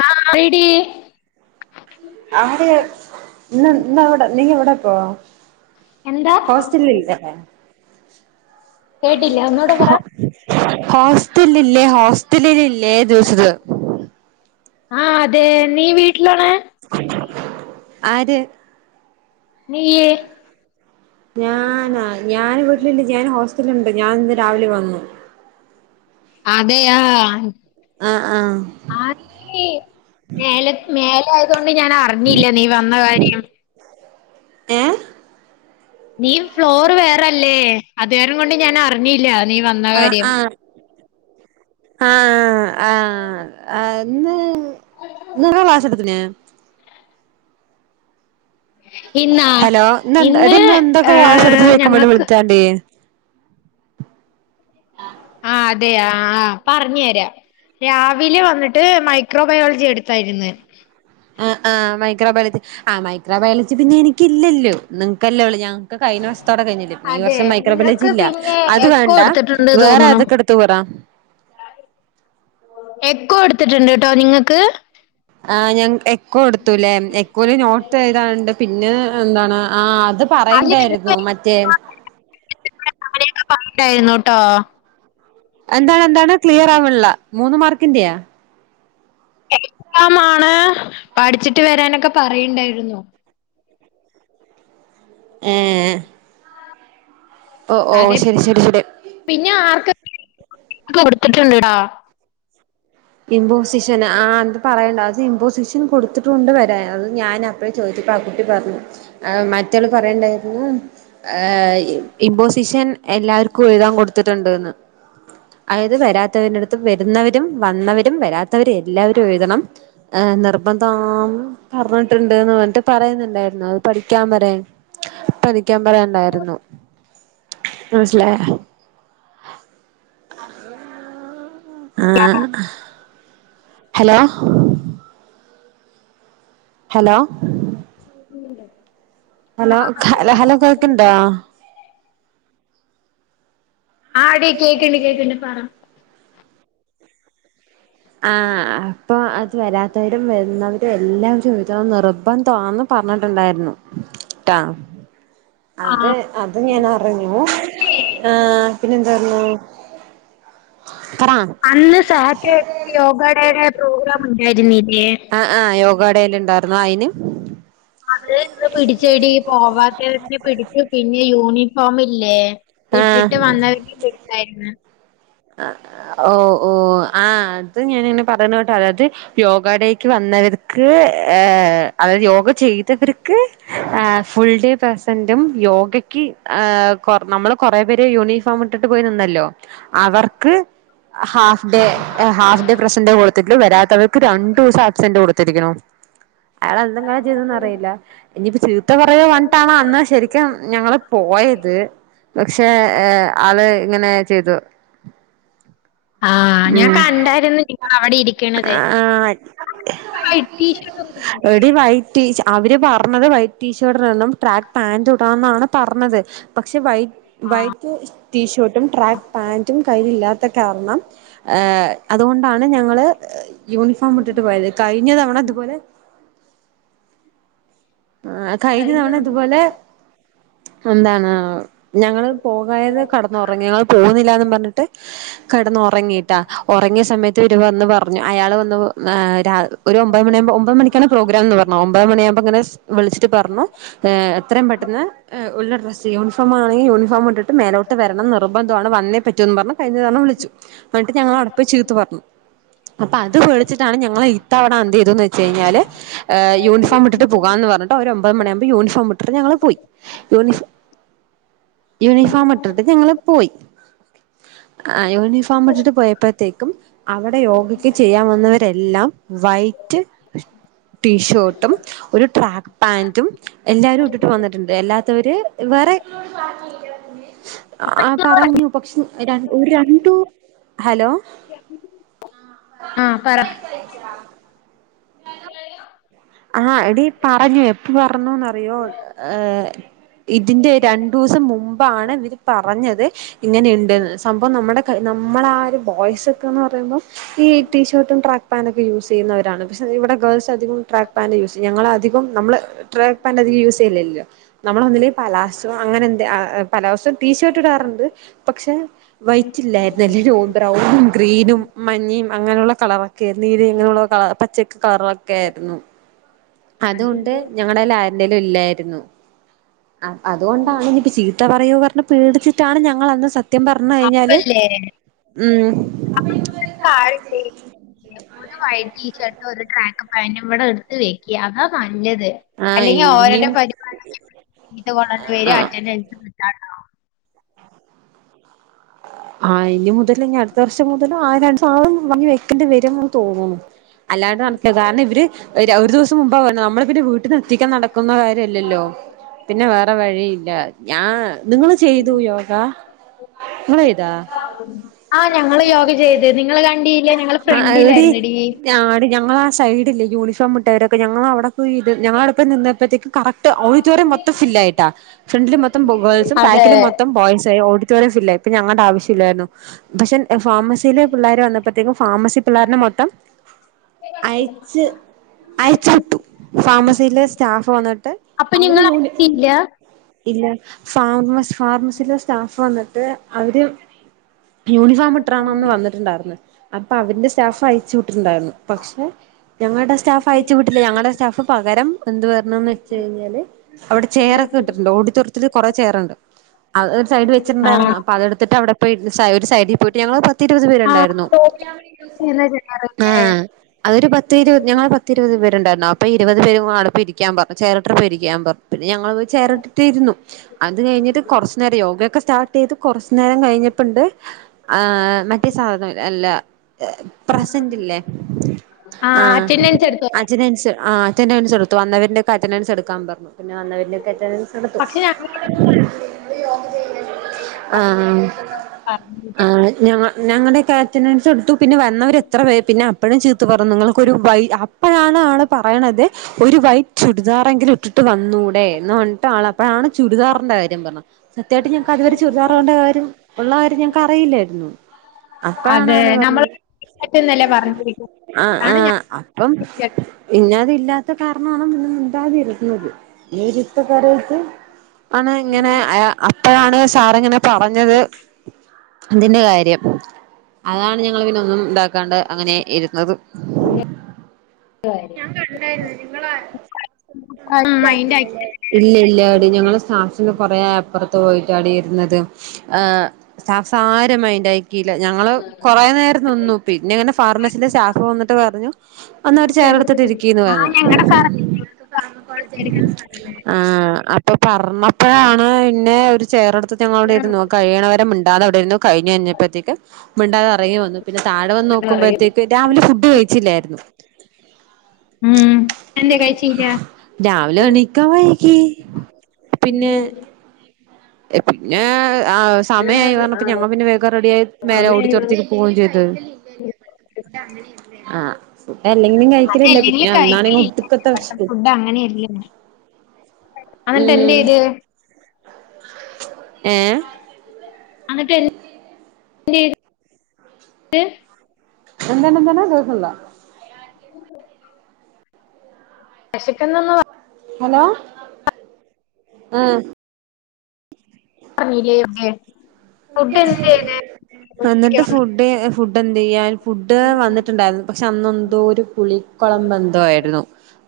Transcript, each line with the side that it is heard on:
left: ആഹ് പറയടി
right: അവര് ഇന്ന് ഇന്ന് അവടെ നീയെവിടെ പ്പഴോ
left: എന്താ
right: ഹോസ്റ്റലിലില്ലേ
left: കേട്ടില്ല ഒന്നൂടെ പറ
right: ഹോസ് ഹോസ്റ്റ്ലിലില്ലേ ഹോസ് സ്റ്റലില് ഇല്ലേ ചോച്ചത്
left: ആഹ് അതെ നീ വീട്ടിലാണ്
right: ആര്
left: നീയ്
right: ഞാനാ ഞാന് വീട്ടില്ണ്ട് ഞാൻ ഹോസ് ട്ട്ല്ണ്ട് ഞാൻ ഇന്ന് രാവിലെ വന്നു
left: അതെയ
right: ആഹ് ആഹ്
left: ആലേ ആത ഞാൻ അറിഞ്ഞില്ല നീ വന്ന കാര്യം
right: ആഹ്
left: നീ ഫ്ലോർ വെയർ അല്ലേ അത്കാരം കൊണ്ട് ഞാൻ അറിഞ്ഞില്ല നീ വന്ന കാര്യം
right: ആഹ് ആഹ് ആ അന്ന് നിറ വാസ എടുത്തിന്
left: ഇന്നാ
right: ഹലോ ന്ന്
left: ഇന്ന്
right: അടി എന്തൊക്കെ ക്ലാസ് എടുത്ത്
left: ഏഹ്
right: ചോയിക്കാൻ വേണ്ടി
left: ഞങ്ങക്ക്
right: വിളിച്ചാണ്ടി
left: ആ അതെയ ആഹ് പറഞ്ഞു തരാം രാവിലെ വന്നിട്ട് മൈക്രോബയോളജി എടുത്തായിരുന്നു
right: ആ ആ മൈക്രോ ബയോളജി ആ മൈക്രോബയോളജി പിന്നെ എനിക്കില്ലല്ലോ നിങ്ങക്കല്ലേ ഉള്ളൂ ഞാൻ കഴിഞ്ഞ വഷത്തോടെ കഴിഞ്ഞി ഈ
left: അതെ
right: വർഷം മൈക്രോബലേജി
left: നിനക്ക്
right: ഇല്ല
left: പിന്നെ
right: അത്
left: എക്കോ
right: വേണ്ട
left: എടുത്തിട്ടുണ്ട്
right: വേറെ
left: തോന്നണു
right: അതൊക്കെ എടുത്തു പറ
left: ക്കോ എടുത്തിട്ടുണ്ട്ട്ടോ നിങ്ങൾക്ക്
right: ആ ഞാ എ ക്ക കൊടുത്തൂലേ എക്കോല് നോട്ട് ചെയ്തണ്ട് പിന്നെ എന്താണ് ആ അത്
left: അതിൽ
right: പറയണ്ടായിരുന്നു മറ്റേ
left: ണ്ടായിരുന്നുട്ടോ
right: എന്താണ് എന്താണ് ക്ലിയർ ആവ് ള്ള മൂന്ന് മാർക്കിന്റെയാ?
left: എക്സാമാണ് പഠിച്ചിട്ട് വരാനൊക്കെ പറയണ്ടായിരുന്നു. [unintelligible]
right: ഓ ഓ ശരി ശരി ശരി
left: ക്കെ കൊടുത്തിട്ട്ണ്ട്ടാ
right: ഇമ്പോസിഷൻ ആ ന്ത് പറയേണ്ട ഇമ്പോസിഷൻ കൊടുത്തിട്ടുണ്ട് വരാ അത് ഞാൻ അപ്പഴേ ചോദിച്ചിപ്പോ ആ കുട്ടി പറഞ്ഞു മറ്റൾ പറയണ്ടായിരുന്നു ഇമ്പോസിഷൻ എല്ലാവർക്കും എഴുതാൻ കൊടുത്തിട്ടുണ്ട്ന്ന്. അതായത് വരാത്തവരുടുത്ത് വരുന്നവര് [unintelligible] വന്നവരും വരാത്തവരും എല്ലാവരും എഴുതണം ഏ നിർബന്ധം പറഞ്ഞിട്ടുണ്ട്ന്ന് പറഞ്ഞിട്ട് പറയുന്നുണ്ടായിരുന്നു അത് പഠിക്കാൻ പറയാ പഠിക്കാൻ പറയാനണ്ടായിരുന്നു മൻസിലാ ആ ഹലോ ഹലോ അലോ ഹ ഹലോ കേക്ക്ണ്ടോ?
left: ആ ടീ കേക്ക്ണ്ട് കേക്ക്ണ്ട് പറ
right: ആഹ അപ്പൊ അത് വരാത്തവരും വരുന്നവ എല്ലാം ചോയിച്ചണം നിർബന്ധാ ന്ന്പറഞ്ഞിട്ടുണ്ടായിരുന്നു ട്ടാ.
left: ആ
right: അത് അത് ഞാൻ അറിഞ്ഞു ആ പിന്നെ
left: അന്ന് സഹകെ യോഗയുടെയുടെ പ്രോഗ്രാം ഉണ്ടായിരുന്നില്ലേ
right: യോഗാടെല് ഇണ്ടായിരുന്നു അയിന്
left: അത് ത പിടി ചെടി പോവാത്തവെ പിടിച്ചു പിന്നെ യൂണിഫോമി ഇല്ലെ ഇട്ടിട്ട്
right: ആഹ്
left: വന്ന [unintelligible] ര്ന്ന്
right: ഓ ഓ ആ അത് ഞാനിങ്ങനെ പറയുന്ന കേട്ടെ അതായത് യോഗടേക്ക് വന്നവർക്ക് ഏ അതായത് യോഗ ചെയ്തവർക്ക് ഫുൾ ഡേ പെസന്റും യോഗക്ക് ആ കൊർ നമ്മള് കൊറെ പേര് യൂണിഫോം ഇട്ടിട്ട് പോയി നിന്നല്ലോ അവർക്ക് half day half day present കൊടുത്തിട്ടു വരാത്തവർക്ക് രണ്ട് ദിവസം ആബ്സന്റ് കൊടു ത്തിരിക്ണ് അയാൾ എന്തെങ്കാലും ചെയ്തന്ന് അറിയില്ല ഇനിയിപ്പോ ചീത്ത പറയ വഞ്ഞിട്ടാണോ അന്ന് ശരിക്കും ഞങ്ങള് പോയത് പക്ഷേ ആള് ഇങ്ങനെ ചെയ്തു
left: ആ ഞാൻ
right: ഉം
left: കണ്ടായിരുന്നു നി അവിടെ ഇരിക്കണത്
right: ആഹ് എടി
left: [unintelligible]
right: വൈറ്റ് ടീ അവര് പറഞ്ഞത് വൈറ്റ് ടീഷർട്ടിൽ നിന്നും ട്രാക്ക് പാന്റ് ഇടാന്നാണ് പർനത് പക്ഷെ വൈറ്റ് വൈറ്റ് ടീഷർ ട്ടും ട്രാക് പാൻ കയ്യിലല്ലാത്ത കാരണം ഏ അതുകൊണ്ടാണ് ഞങ്ങള് യൂണിഫോം ഇട്ടിട്ട് പോയത് കഴിഞ്ഞ തവണ ഇത്പോലെ ആ കഴിഞ്ഞ തവണ ഇതുപോലെ എന്താണ് ഞങ്ങൾ പോകായത് കടന്നുറങ്ങി ഞങ്ങൾ പോകുന്നില്ലന്ന് പറഞ്ഞിട്ട് കടന്ന ഉറങ്ങിട്ടാ ഉറങ്ങിയ സമയത്ത് ഇരു വന്ന് പറഞ്ഞു അയാൾ വന്ന് ഒരു ഒമ്പത് മണിയാകുമ്പോ ഒമ്പത് മണിക്കാണ് പ്രോഗ്രാം എന്ന് പറഞ്ഞത് ഒമ്പത് മണിയകുമ്പോ ഇങ്ങനെ വിളിച്ചിട്ട് പറഞ്ഞു ഏ എത്രയും പെട്ടെന്ന് ഉള്ള ഡ്ര. സി യൂണിഫോമായി യൂണഫോമിട്ടിട്ട് മേലോട്ട് വരണം നിർബന്ധമാണ് വന്നേ പറ്റൂന്ന് പറഞ്ഞ കഴിഞ്ഞ തവണ വിളിച്ചു എന്നിട്ട് ഞങ്ങളട അപ്പൊ ചീത്ത് പറഞ്ഞു അപ്പൊ അത് പേടിച്ചിട്ടാണ് ഞങ്ങള് ഇത്തവണ എന്ത് ചെയ്തന്ന് വെച്ച കഴിഞ്ഞാല് ഏ യൂണിഫോം ഇട്ട്ട്ട് പോകാന്ന് പർ ന്നട്ട് ഒര് ഒമ്പത് മണിയാവുമ്പ യൂണിഫോ ഒമറ്റർ ഞങ്ങള് പോയി യൂണിഫോ യൂണിഫോം ഇട്ടിട്ട് ഞങ്ങൾ പോയി അ ആ യൂണഫോം ഇട്ടിട്ട് പോയപ്പോഴത്തേ കം അവിടെ യോഗയ്ക്ക് ചെയ്യാൻ വന്നവരെല്ലാം വൈറ്റ് ടീഷർട്ടും ഒരു ട്രാക് പാൻ്റും എല്ലാരും ഇട്ടിട്ട് വന്ന്ട്ട് ഇണ്ട് എല്ലാത്തവെര് വേറെ
left: അപ്പൊ
right: ആ
left: നിങ്ങള്
right: പറഞ്ഞു പക്ഷെ രൺ ഒരു രണ്ടു ഹലോ
left: ഹെലോ
right: ആ എടി പറഞ്ഞു എപ്പോ പറഞ്ഞുന്ന് അറിയോ ഏ [inaudible] ഇതിന്റെ രണ്ടുസം മുമ് അപ്പാണ് ഇവര് പറഞ്ഞെത് ഇങ്ങനെ ഇണ്ട്ന്ന് സംഭവം നമ്മെടെ കൈ നമ്മളെ ആ ഒര് ബോയ്സ് ഒക്കെന്ന് പറയുമ്പോ ഈ ടീഷർട്ടും ട്രാക്ക് പാന്റും ഒക്കെ യൂസ് ചെയ്യുന്നവരാണ് പക്ഷെ ഇവടെ ഗേൾസ് അധികും ട്രാക്ക് പാന്റ് യൂസ് ചെയ്യും ഞങ്ങൾ അധികം നമ്മള് ട്രാക്ക് പാന്റ് അധികം യൂസ് ചെയ്യൽ ഇല്ല നമ്മൾ ഒന്നില്ലെങ്കി പലാസോ അങ്ങനെ എന്തെ ആഹ് പലോസോ ടീഷർട്ട് ഇടാറ് ഇണ്ട് പക്ഷെ വൈ റ്റില്ലായിര്‌ന്നെല്ലോ ലോ ബ്രൗണും ഗ്രീനും മഞ്ഞിം അങ്ങനെയുള്ള കളറൊക്കെ ആയിരുന്നു നീലെം ഇങ്ങനെയുള്ള കളർ പച്ചൊക്കെ കളറൊക്കെ ആയിരുന്നു അത് കൊണ്ട് ഞങ്ങളെൽ ആര്ന്റെലും ഇല്ലായിര്ന്നു അ അപ്പ അതുകൊണ്ടാണ് ഇനിയിപ്പം ചീത്ത പറയോ പർണ് പേടിച്ചിട്ടാണ് ഞങ്ങ [unintelligible] സത്യം പറഞ്ഞ് കഴിഞ്ഞാല്
left: അപ്പല്ലേ
right: ഉം
left: ഒരു വൈറ്റ് ടീഷർട്ട് ഒരു ട്രാക്ക് പാൻ്റും ഇവിടെ എടുത്ത് വെയ്ക്കാണ് - ന്നത്
right: ആഹ്
left: അല്ലെങ്കിൽ
right: ഇനി
left: ഓരുടെ
right: ഇനിയും
left: പരിപാടി പ
right: ആഹ്
left: അറ്റൻി [inaudible] ആ [inaudible]
right: ആ ഇനി മുതൽ ഇനി അടുത്ത വർഷം മുതല് ആരസാധ [unintelligible] നങ്ങൾ വെക്കേണ്ടി വരുമെന്ന് തോന്നുന്നു അല്ലാണ്ട് നടക്കതെ കാരണം ഇവര് ഒരു ദിവസം മുമ്പ് പറഞ്ഞത് നമ്മള് പിന്നെ വീട്ടിൽ ഒറ്റയ്ക്ക് എത്തിക്കാൻ നടക്കുന്ന കാര്യമല്ലല്ലോ പിന്നെ വേറെ വഴിയില്ല അ [inaudible] ഞാ നിങ്ങള് ചെയ്തോ യോഗ നിങ്ങള് ചെയ്‌തോ
left: ആ ഞങ്ങള് യോഗ ചെയ്ത് നിങ്ങള് കൺടില്ല ഞങ്ങള് ഫ്രണ്ടിലായിരുന്ന് ടി
right: ഞങ്ങള് ആ സൈഡിൽ യൂണിഫോം ഇട്ടവരൊക്കെ ഞങ്ങള് അവിടെ പോയി ഇരുന്ന് ഞങ്ങള അവിടെ നിന്നെ നിന്നപ്പോഴത്തേക്ക് കറക്റ്റ് ഓഡിറ്റോറിയം മൊത്തം ഫിൽ ആയിട്ടാ ഫ്രണ്ടിൽ മൊത്തം ഗേൾസും ബാക്കിൽ
left: അതെ
right: മൊത്തം ബോയ്സും ആയി- ഇപ്പ ഞ [inaudible] ആവിശ്യം ഇല്ലായിരുന്നു പക്ഷെ ഫാർമസിയിലെ പിള്ളേരെ വന്നപ്പോഴത്തേക്കും ഫാർമസി പിള്ളേര് മൊത്തം അയച്ച് വിട്ടു ഫാർമെസിലെ സ്റ്റാഫ് വന്നിട്ട്
left: അപ്പൊ
right: അവര്
left: നിങ്ങൾ അറിയില്ല
right: യൂണിയൻ ഇല്ല ഫാർമസിലെ സ്റ്റാഫ്- വന്നിട്ട് അവര് യൂണിഫോം ഇട്ടി [unintelligible] ട്ടണ് വന്നിട്ടുണ്ടായിരുന്നു അപ്പൊ അവന്റെ സ്റ്റാഫ് അയച്ചു വിട്ടിട്ടുണ്ടായിരുന്നു പക്ഷെ ഞങ്ങളുടെ സ്റ്റാഫ് അയച്ചു വിട്ടില്ല ഞങ്ങളുടെ സ്റ്റാഫ് പകരം എന്ത് പറഞ്ഞെന്ന് വെച്ച കഴിഞ്ഞാല് അവിടെ ചെയർക്കെ ഇട്ടിട്ടുണ്ട് ഓടിറ്റോറിയത്തിൽ കുറെ ചെയർണ്ട് അത് ഒരു സൈഡ്
left: ആഹ്
right: വെച്ചിട്ടുണ്ടായിരുന്നു അപ്പൊ അത് അതെടുത്ത്- അവിടെ പോയിരുന്ന് [unintelligible] സൈഡിൽ പോയിട്ട് ഞങ്ങള് പത്തിരുപത്
left: ആ
right: പേരുണ്ടായിരുന്നു
left: ചെയ്യുന്ന ജനറൊക്കെ
right: ആഹ് അതൊരു പത്തിരുപത് ഞങ്ങള് പത്തിരുപത് പേരുണ്ടായിരുന്നു അപ്പ ഇരുപത് പേരും കൂടെ അവിടെ പോയി ഇരിക്കാൻ പറഞ്ഞു ചെയറിട്ട് ഇരിക്കാൻ പറഞ്ഞു പിന്നെ ഞങ്ങൾ പോയി ചെയറിട്ടിട്ട് ഇരുന്നു അത് കഴിഞ്ഞിട്ട് കൊറച്ചു നേരം യോഗയൊക്കെ സ്റ്റാർ സ്റ്റാർട്ട് ചെയ്ത് കുറച്ച് നേരം കഴിഞ്ഞപ്പുണ്ട് ആഹ് മറ്റേ സാധനം അല്ലേ അല്ല പ്രസന്റ്ല്ലേ
left: ആ
right: ആഹ്
left: അറ്റൻഡൻസ് എടുത്തോളാം
right: അറ്റൻഡൻസ് അറ്റൻഡൻസ് എടുത്തു വന്നവരന്റെ ഒക്കെ അറ്റൻഡൻസ് എടുക്കാൻ പറഞ്ഞു പിന്നെ വന്നവന്റെ ഒക്കെ അറ്റൻഡൻസ് എടുത്തു
left: പക്ഷെ ഞങ്ങൾ
right: ആഹ് ആഹ്
left: പറഞ്ഞില്ല
right: ആഹ് ഞങ്ങ ഞങ്ങടെ ഒക്കെ അറ്റൻഡൻസ് എടുത്തു പിന്നെ വന്നവർ എത്ര പേര് പിന്നെ അപ്പഴും ചീത്ത പറഞ്ഞു നിങ്ങൾക്കൊരു ബൈ അപ്പഴാണ് ആള് പറയണത് ഒരു വൈറ്റ് ചുരിദാറെങ്കിലും ഇട്ടിട്ട് വന്നൂടെ എന്ന് പറഞ്ഞിട്ട് ആള് അപ്പഴാണ് ചുരിദാറിൻന്റെ കാര്യം പറഞ്ഞത് സത്യായിട്ട് ഞങ്ങക്ക് അതുവരെ ചുരിദാർ ഇടണ്ട കാര്യം ഉള്ള കാര്യം ഞങ്ങൾക്ക് അറിയില്ലായിരുന്നു അപ്പഴാണ്
left: അതെ
right: അയാള്
left: നമ്മൾ
right: പറഞ്ഞത്
left: പറ്റുന്നല്ലേ പറഞ്ഞിരിക്കുന്നത്
right: ആഹ്
left: അതാണ് ഞാൻ
right: ആഹ് അപ്പം
left: കേട്ട
right: [unintelligible] ഇല്ലാത്ത കാരണമാണ് [unintelligible] [unintelligible] ആണ് ഇങ്ങനെ അപ്പോഴാണ് സാറ് ഇങ്ങനെ പറഞ്ഞത് ഇതിന്റെ കാര്യം അതാണ് ഞങ്ങള് പിന്നെ ഒന്നും ഇതാക്കാണ്ട് അങ്ങനെ ഇരുന്നത്
left: കാര്യം മൈൻഡ് ആക്കി
right: [unintelligible] ഇല്ല ഇല്ലാടി ഞങ്ങള് സ്റ്റാഫ്സിൻ്റെ കൊറെ അപ്പുറത്ത് പോയ ആടി ഇരുന്നത് ആഹ് സ സാര മൈൻണ്ടാക്കീല ല്ല ഞങ്ങള് കൊറെ നേരം നിന്നു പിന്നെ അങ്ങനെ ഫാർമസീലെ സ്റ്റാഫ് വന്നിട്ട് പറഞ്ഞു എന്നാ ഒരു ചെയറെടുത്തിട്ട് ഇരിക്കീന്ന്
left: ആ
right: പറഞ്ഞു
left: ഞങ്ങളുടെ സാർ
right: ആഹ് പറഞ്ഞപ്പോഴാണ് പിന്നെ ഒരു ചെയറെടുത്തിട്ട് ടുത്ത് ഞങ്ങൾ അവിടെ കഴിയണവരെ മിണ്ടാതവിടെ ഇരുന്നു കഴിഞ്ഞ കഴഞ്ഞപ്പോഴത്തേക്ക് മിണ്ടാതെ എറങ്ങി വന്നു പിന്നെ താഴെ വന്ന്
left: ഇവിടെ
right: നോക്കുമ്പോഴത്തേക്ക്
left: അറിയുന്നു
right: രാവിലെ ഫുഡ് കഴിച്ചില്ലായിരുന്നു
left: ഉം എന്തേ കഴിച്ചീല്ല
right: രാവിലെ എണിക്കാൻ വൈകി. പിന്നെ പിന്നെ ആ
left: ഞാൻ
right: സമയമായി
left: ആ
right: പറഞ്ഞപ്പ ഞങ്ങ പിന്നെ വേഗം റെഡിയായി മേലെ
left: സമയായി വന്ന്
right: ഓഡിറ്റോറിയത്തിലേക്ക് പോവയും ചെയ്ത് ആഹ് അല്ലെങ്കിലും കഴിക്കലില്ല പിന്നെ
left: അതെല്ലെങ്കിലും
right: അന്നാണെ
left: കഴിക്കലില്ല
right: ഒടുക്കത്തെ വെശപ്പ്
left: അന്നിട്ട് എന്ത് ചെയ്ത്
right: എഏ
left: അന്നിട്ടൻ [unintelligible]
right: [unintelligible]
left: എന്ത് വിശക്കന്നന്ന്പ
right: ഹലോ ആഹ
left: [unintelligible] എന്ത് ചെയ്ത്
right: ഫുഡ് എന്തത്
left: ഉച്ചയ്ക്ക് വന്ന്
right: എന്നിട്ട്ഫുഡ്... ഫുഡ് എന്ത്ചെയ്യാൽ ഫുഡ് വന്നിട്ടുണ്ടായിരുന്നു പക്ഷെ അന്നെന്തോ ഒരു പുളിക്കുളം ബന്ധയിരുന്നു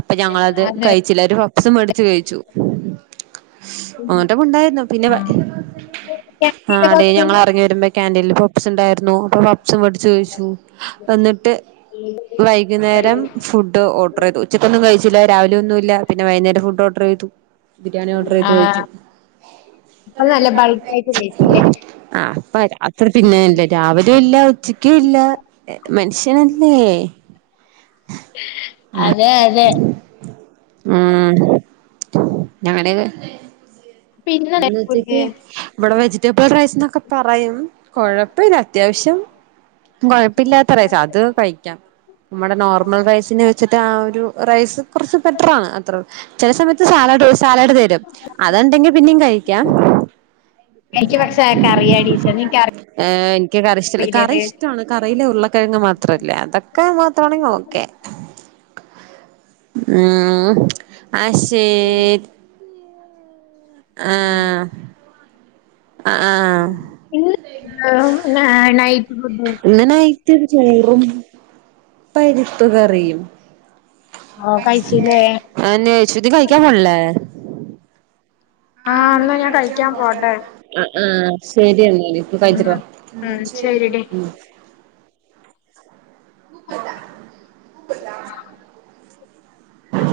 right: അപ്പൊ ഞങ്ങളത്
left: അതെ
right: കഴിച്ചില്ല ഒരു പപ്സും മേടിച്ചു കഴിച്ചു. അങ്ങോട്ടപ്പണ്ടായിരുന്നു പിന്നെ ആ്
left: ക്യാൻറ്റീനിലെ
right: അടേ ഞങ്ങൾ
left: ഭക്ഷണം
right: ഇറങ്ങി വരുമ്പോ ക്ൻഡീൽ പപ്സ് ഉണ്ടായിരുന്നു അപ്പൊ പപ്സും മേടിിച്ചു കോിച്ചു വന്നിട്ട് വൈകുന്നേരം ഫുഡ് ഓർഡർ ചെയ്തു ഉച്ചക്ക്ൊന്നും കഴിച്ചില്ല രാവിലെ ഒന്നും ഇല്ല പിന്നെ വൈകുന്നേര ഫു് ഓർഡർ ചെയ്തു. ബിരിയാണി ഓർഡർ ചെയ്ത്
left: ആ
right: വഴിച്ചു
left: അപ്പൊ നല്ല ബൾക്കായിട്ട് കഴിച്ചില്ലേ
right: ആ അപ്പ അത്ര പിന്നെല്ലേ രാവിലും ഇല്ല ഉച്ചക്ക ഇല്ല മനുഷ്യനല്ലേ.. [unintelligible] ആഹ്
left: അതെ അതെ
right: ഉം ഞങ്ങടെ
left: പിന്നെ
right: എന്ന്
left: ഫുഡ്
right: എച്ചക്ക ബട വെജ ഇ റൈസ് എന്നൊക്കെ പറയും കുഴപ്പമില്ല അത്യാവശ്യം കുഴപ്പില്ലാത്ത റൈസ് അത് കഴിക്കാം നമ്മടെ നോർമൽ റൈസിന്ന് വെച്ചിട്ട് ആ ഒരു റൈസ് കുറച്ച് ബെറ്ററാണ് അത്ര ചില സമയത്ത് സാലഡ് സാലാഡ് തരും. അത്ണ്ടെങ്കി പിന്നെയും കഴിക്കാം
left: എനിക്ക് പക്ഷെ കറിയാ ടീച്ചർ നിനക്ക്
right: എനിക്ക് കറി ഇഷ്ട കറി
left: അറിയില്ലേ
right: ഇഷ്ടമാണ് കറയിലെ ഉരുള്ളക്കിഴങ്ങ് മാത്ര അത്രല്ല അതൊക്കെ മാത്രമാണെങ്ക നോക്കെ ഉം ആഷേ...
left: അത് ആ
right: ആഹ
left: ഇന്ന് [unintelligible]
right: എന്നനയി തീർച്ചയായും പരുപ്പ്ക്കറിയും
left: ഓ കഴിച്ചില്ലേ
right: അ യശുതി കായിക്ക മല [unintelligible]
left: ആഹ ഒന്നാ ഞാൻ കഴിക്കാൻ പോട്ടെ
right: ആ ശരിയെന്നാ
left: ഉം
right: കഴരുവാ
left: ഉം ശരിടി
right: കൂപ്പത കൂപ്പത
left: ആ